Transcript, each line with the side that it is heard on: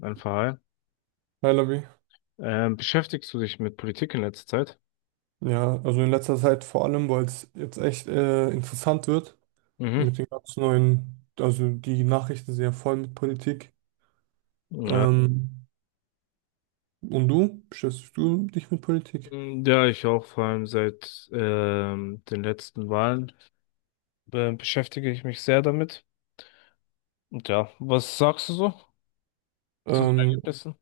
left: Ein Verein.
right: Hi Labi.
left: Beschäftigst du dich mit Politik in letzter Zeit?
right: Ja, also in letzter Zeit vor allem, weil es jetzt echt interessant wird
left: Mhm.
right: mit den ganz neuen, also die Nachrichten sind ja voll mit Politik.
left: Ja.
right: Ähm, und du, beschäftigst du dich mit Politik?
left: Ja, ich auch, vor allem seit den letzten Wahlen beschäftige ich mich sehr damit. Und ja, was sagst du so zu den
right: Ähm,
left: Ergebnissen?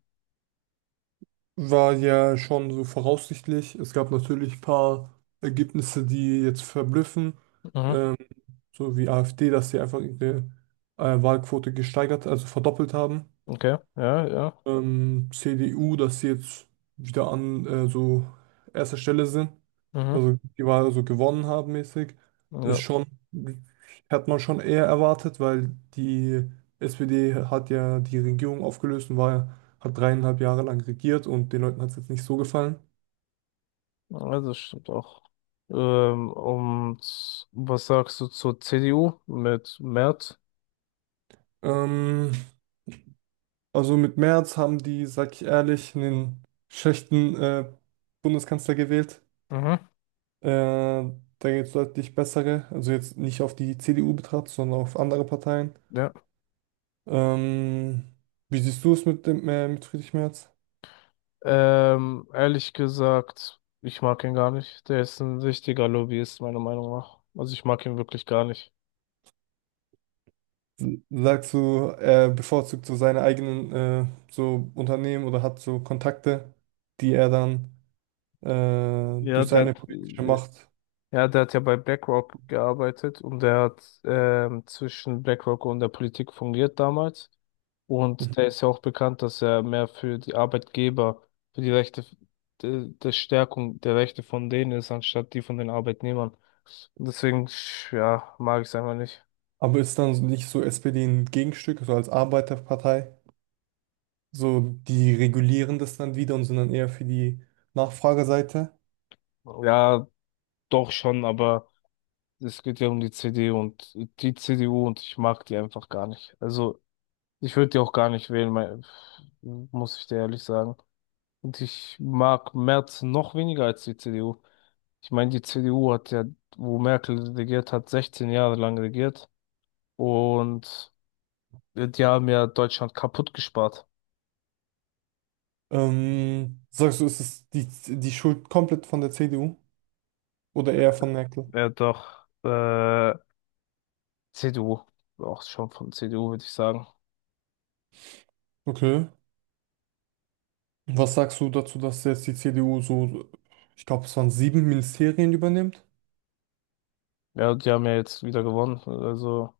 right: war ja schon so voraussichtlich. Es gab natürlich ein paar Ergebnisse, die jetzt verblüffen,
left: Mhm.
right: ähm, so wie AfD, dass sie einfach ihre Wahlquote gesteigert, also verdoppelt haben.
left: Okay, ja, ja.
right: CDU, dass sie jetzt wieder an so erster Stelle sind.
left: Mhm.
right: Also die Wahl so gewonnen haben mäßig.
left: Ja,
right: Ist schon, hat man schon eher erwartet, weil die SPD hat ja die Regierung aufgelöst und war, hat 3,5 Jahre lang regiert und den Leuten hat es jetzt nicht so gefallen.
left: also das stimmt auch. Und was sagst du zur CDU mit Merz?
right: Ähm, also mit Merz haben die, sag ich ehrlich, einen schlechten Bundeskanzler gewählt.
left: Mhm.
right: Da gibt es deutlich bessere, also jetzt nicht auf die CDU betrachtet, sondern auf andere Parteien.
left: Ja.
right: Ähm, wie siehst du es mit Friedrich Merz?
left: Ehrlich gesagt, ich mag ihn gar nicht. Der ist ein richtiger Lobbyist, meiner Meinung nach. Also ich mag ihn wirklich gar nicht.
right: Sagst du, er bevorzugt so seine eigenen so Unternehmen oder hat so Kontakte, die er dann
left: Ja,
right: durch
left: der
right: seine
left: hat,
right: politische Macht.
left: ja, der hat ja bei BlackRock gearbeitet und der hat zwischen BlackRock und der Politik fungiert damals. Und der
right: Mhm.
left: ist ja auch bekannt, dass er mehr für die Arbeitgeber, für die Rechte, der Stärkung der Rechte von denen ist, anstatt die von den Arbeitnehmern. Und deswegen, ja, mag ich es einfach nicht.
right: Aber ist dann nicht so SPD ein Gegenstück, so als Arbeiterpartei? So, die regulieren das dann wieder und sind dann eher für die Nachfrageseite.
left: Ja, doch schon, aber es geht ja um die CD und die CDU und ich mag die einfach gar nicht. Also ich würde die auch gar nicht wählen, mein, muss ich dir ehrlich sagen. Und ich mag Merz noch weniger als die CDU. Ich meine, die CDU hat ja, wo Merkel regiert hat, 16 Jahre lang regiert und die haben ja Deutschland kaputt gespart.
right: Sagst du, ist es die Schuld komplett von der CDU oder eher von Merkel?
left: Ja, doch, CDU, auch schon von CDU würde ich sagen.
right: Okay. Was sagst du dazu, dass jetzt die CDU so, ich glaube, es waren sieben Ministerien übernimmt?
left: Ja, die haben ja jetzt wieder gewonnen, also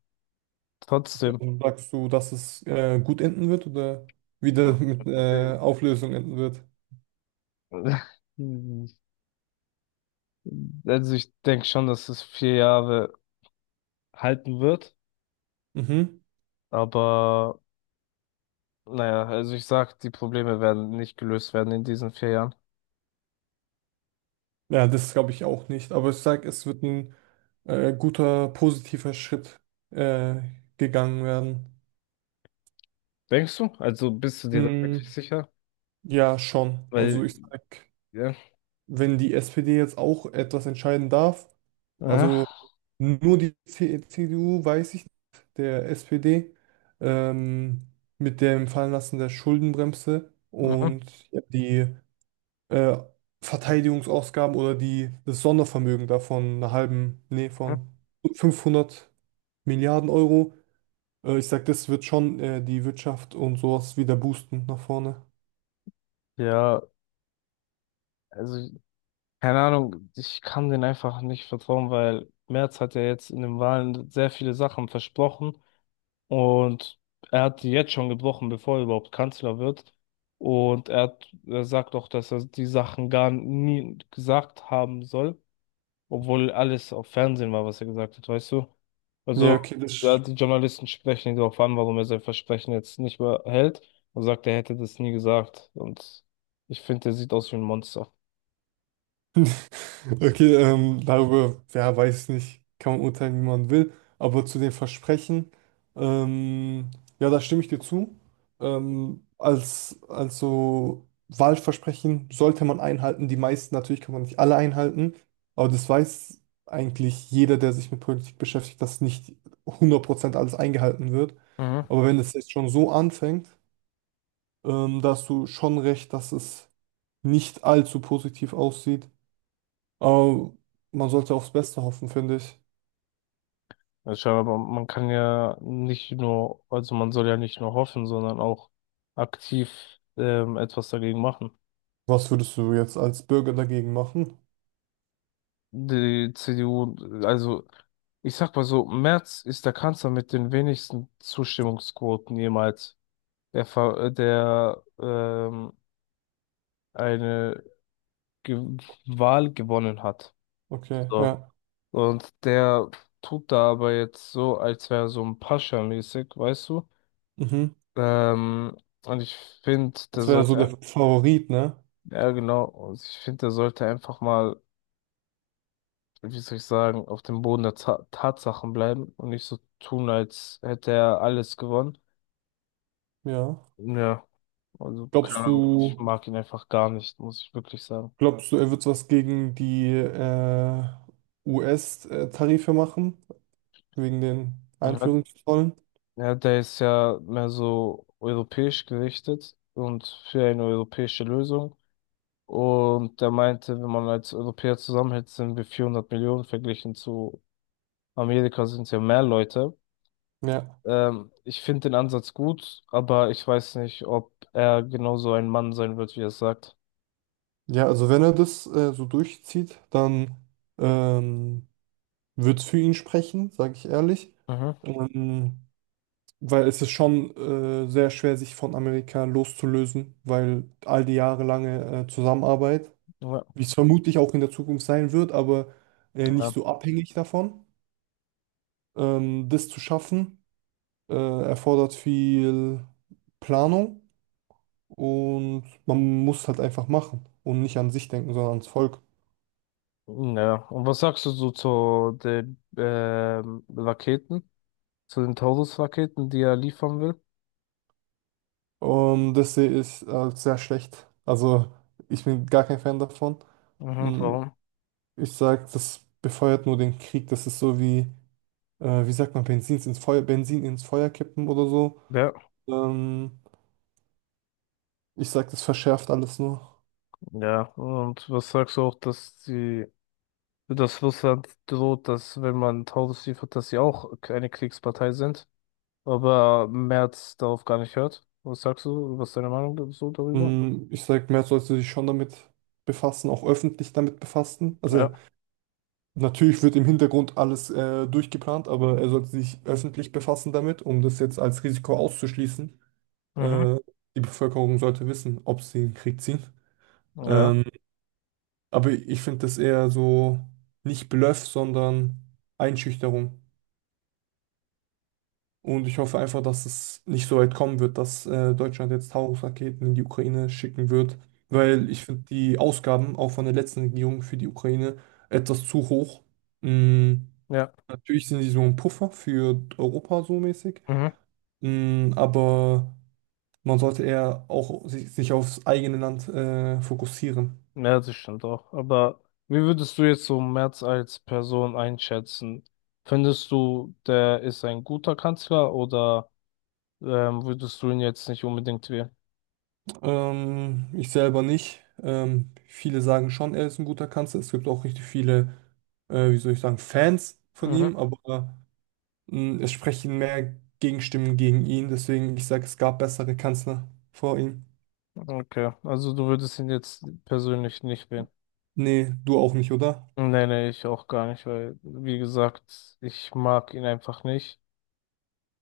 left: trotzdem.
right: Also sagst du, dass es gut enden wird oder wieder mit Auflösung enden wird?
left: Also ich denke schon, dass es 4 Jahre halten wird,
right: Mhm.
left: aber naja, also ich sag, die Probleme werden nicht gelöst werden in diesen 4 Jahren.
right: Ja, das glaube ich auch nicht. Aber ich sage, es wird ein guter, positiver Schritt äh, gegangen werden.
left: Denkst du? Also bist du dir da wirklich
right: Mm,
left: sicher?
right: ja, schon. Also
left: Weil,
right: ich sag,
left: ja.
right: wenn die SPD jetzt auch etwas entscheiden darf, also
left: Aha.
right: nur die CDU, weiß ich, nicht, der SPD, ähm, mit dem Fallenlassen der Schuldenbremse
left: Mhm.
right: und ja, die äh, Verteidigungsausgaben oder das Sondervermögen davon, einer halben, nee,
left: Mhm.
right: von 500 Milliarden Euro. Ich sag, das wird schon die Wirtschaft und sowas wieder boosten nach vorne.
left: Ja, also keine Ahnung, ich kann denen einfach nicht vertrauen, weil Merz hat ja jetzt in den Wahlen sehr viele Sachen versprochen. Und er hat die jetzt schon gebrochen, bevor er überhaupt Kanzler wird. Und er hat, er sagt auch, dass er die Sachen gar nie gesagt haben soll, obwohl alles auf Fernsehen war, was er gesagt hat, weißt du?
right: Ja,
left: Also,
right: okay,
left: ja,
right: das
left: die Journalisten sprechen ihn darauf an, warum er sein Versprechen jetzt nicht mehr hält und sagt, er hätte das nie gesagt. Und ich finde, er sieht aus wie ein Monster.
right: Okay, darüber, ja, weiß nicht, kann man urteilen, wie man will, aber zu den Versprechen, ähm, ja, da stimme ich dir zu. Also Wahlversprechen sollte man einhalten, die meisten natürlich kann man nicht alle einhalten, aber das weiß eigentlich jeder, der sich mit Politik beschäftigt, dass nicht 100% alles eingehalten wird.
left: Mhm.
right: Aber wenn es jetzt schon so anfängt, da hast du schon recht, dass es nicht allzu positiv aussieht. Aber man sollte aufs Beste hoffen, finde ich.
left: Ja, scheinbar, man kann ja nicht nur, also man soll ja nicht nur hoffen, sondern auch aktiv etwas dagegen machen.
right: Was würdest du jetzt als Bürger dagegen machen?
left: Die CDU, also ich sag mal so, Merz ist der Kanzler mit den wenigsten Zustimmungsquoten jemals, der eine Ge Wahl gewonnen hat.
right: Okay,
left: So.
right: ja.
left: Und der tut da aber jetzt so, als wäre er so ein Pascha-mäßig, weißt du?
right: Mhm.
left: Ähm, und ich finde,
right: Das wäre ja so der Favorit, ne?
left: ja genau, und ich finde, der sollte einfach mal, wie soll ich sagen, auf dem Boden der Ta Tatsachen bleiben und nicht so tun, als hätte er alles gewonnen.
right: Ja.
left: Ja, also
right: Glaubst
left: keine Ahnung, ich
right: du,
left: mag ihn einfach gar nicht, muss ich wirklich sagen.
right: glaubst du, er wird was gegen die US-Tarife machen? Wegen den
left: Ja,
right: Einführungszollen?
left: ja, der ist ja mehr so europäisch gerichtet und für eine europäische Lösung. Und der meinte, wenn man als Europäer zusammenhält, sind wir 400 Millionen, verglichen zu Amerika sind es ja mehr Leute.
right: Ja.
left: Ich finde den Ansatz gut, aber ich weiß nicht, ob er genauso ein Mann sein wird, wie er es sagt.
right: Ja, also wenn er das so durchzieht, dann ähm, wird es für ihn sprechen, sage ich ehrlich.
left: Mhm.
right: Ähm, Weil es ist schon sehr schwer, sich von Amerika loszulösen, weil all die jahrelange Zusammenarbeit,
left: Ja.
right: wie es vermutlich auch in der Zukunft sein wird, aber
left: Ja.
right: nicht
left: Ja.
right: so abhängig davon, das zu schaffen, erfordert viel Planung und man muss halt einfach machen und nicht an sich denken, sondern ans Volk.
left: Ja. Und was sagst du so zu den Raketen, zu den Taurus-Raketen, die er liefern will?
right: Und das sehe ich als sehr schlecht. Also ich bin gar kein Fan davon.
left: Mhm,
right: Mm,
left: warum?
right: Ich sage, das befeuert nur den Krieg. Das ist so wie wie sagt man, Benzins ins Feuer, Benzin ins Feuer kippen oder so.
left: Ja,
right: Ähm, ich sag, das verschärft alles nur.
left: ja. Und was sagst du auch, dass die, dass Russland droht, dass wenn man Taurus liefert, dass sie auch eine Kriegspartei sind, aber Merz darauf gar nicht hört? Was sagst du? Was ist deine Meinung so darüber?
right: Ich sag, mehr sollte sich schon damit befassen, auch öffentlich damit befassen.
left: Ja.
right: Also natürlich wird im Hintergrund alles durchgeplant, aber er sollte sich öffentlich befassen damit, um das jetzt als Risiko auszuschließen.
left: Mhm.
right: Äh, die Bevölkerung sollte wissen, ob sie in den Krieg ziehen.
left: Ja.
right: Ähm, aber ich finde das eher so nicht Bluff, sondern Einschüchterung. Und ich hoffe einfach, dass es nicht so weit kommen wird, dass Deutschland jetzt Taurus-Raketen in die Ukraine schicken wird, weil ich finde die Ausgaben auch von der letzten Regierung für die Ukraine etwas zu hoch. Mm,
left: Ja.
right: natürlich sind sie so ein Puffer für Europa so mäßig,
left: Mhm.
right: aber man sollte eher auch sich aufs eigene Land fokussieren.
left: Ja, das stimmt auch. Aber wie würdest du jetzt so Merz als Person einschätzen? Findest du, der ist ein guter Kanzler oder würdest du ihn jetzt nicht unbedingt wählen?
right: Ich selber nicht. Viele sagen schon, er ist ein guter Kanzler. Es gibt auch richtig viele wie soll ich sagen, Fans von
left: Mhm.
right: ihm, aber es sprechen mehr Gegenstimmen gegen ihn, deswegen ich sage, es gab bessere Kanzler vor ihm.
left: Okay, also du würdest ihn jetzt persönlich nicht wählen.
right: Nee, du auch nicht, oder?
left: Nee, nee, ich auch gar nicht, weil, wie gesagt, ich mag ihn einfach nicht.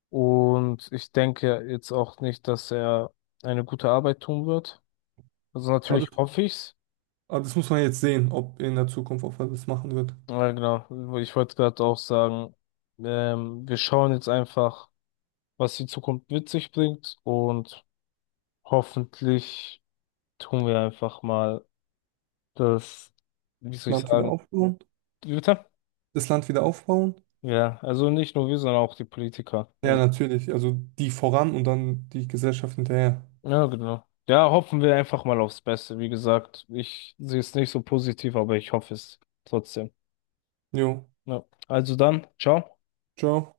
left: Und ich denke jetzt auch nicht, dass er eine gute Arbeit tun wird. Also
right: Aber das,
left: natürlich hoffe ich's.
right: aber das muss man jetzt sehen, ob in der Zukunft, ob er das machen wird.
left: Ja, genau. Ich wollte gerade auch sagen, wir schauen jetzt einfach, was die Zukunft mit sich bringt und hoffentlich tun wir einfach mal das, wie soll ich
right: Land wieder
left: sagen.
right: aufbauen?
left: Wie bitte?
right: Das Land wieder aufbauen?
left: Ja, also nicht nur wir, sondern auch die Politiker.
right: Ja,
left: Also,
right: natürlich. Also die voran und dann die Gesellschaft hinterher.
left: ja, genau. Ja, hoffen wir einfach mal aufs Beste. Wie gesagt, ich sehe es nicht so positiv, aber ich hoffe es trotzdem.
right: Jo,
left: Ja. Also dann, ciao.
right: ciao.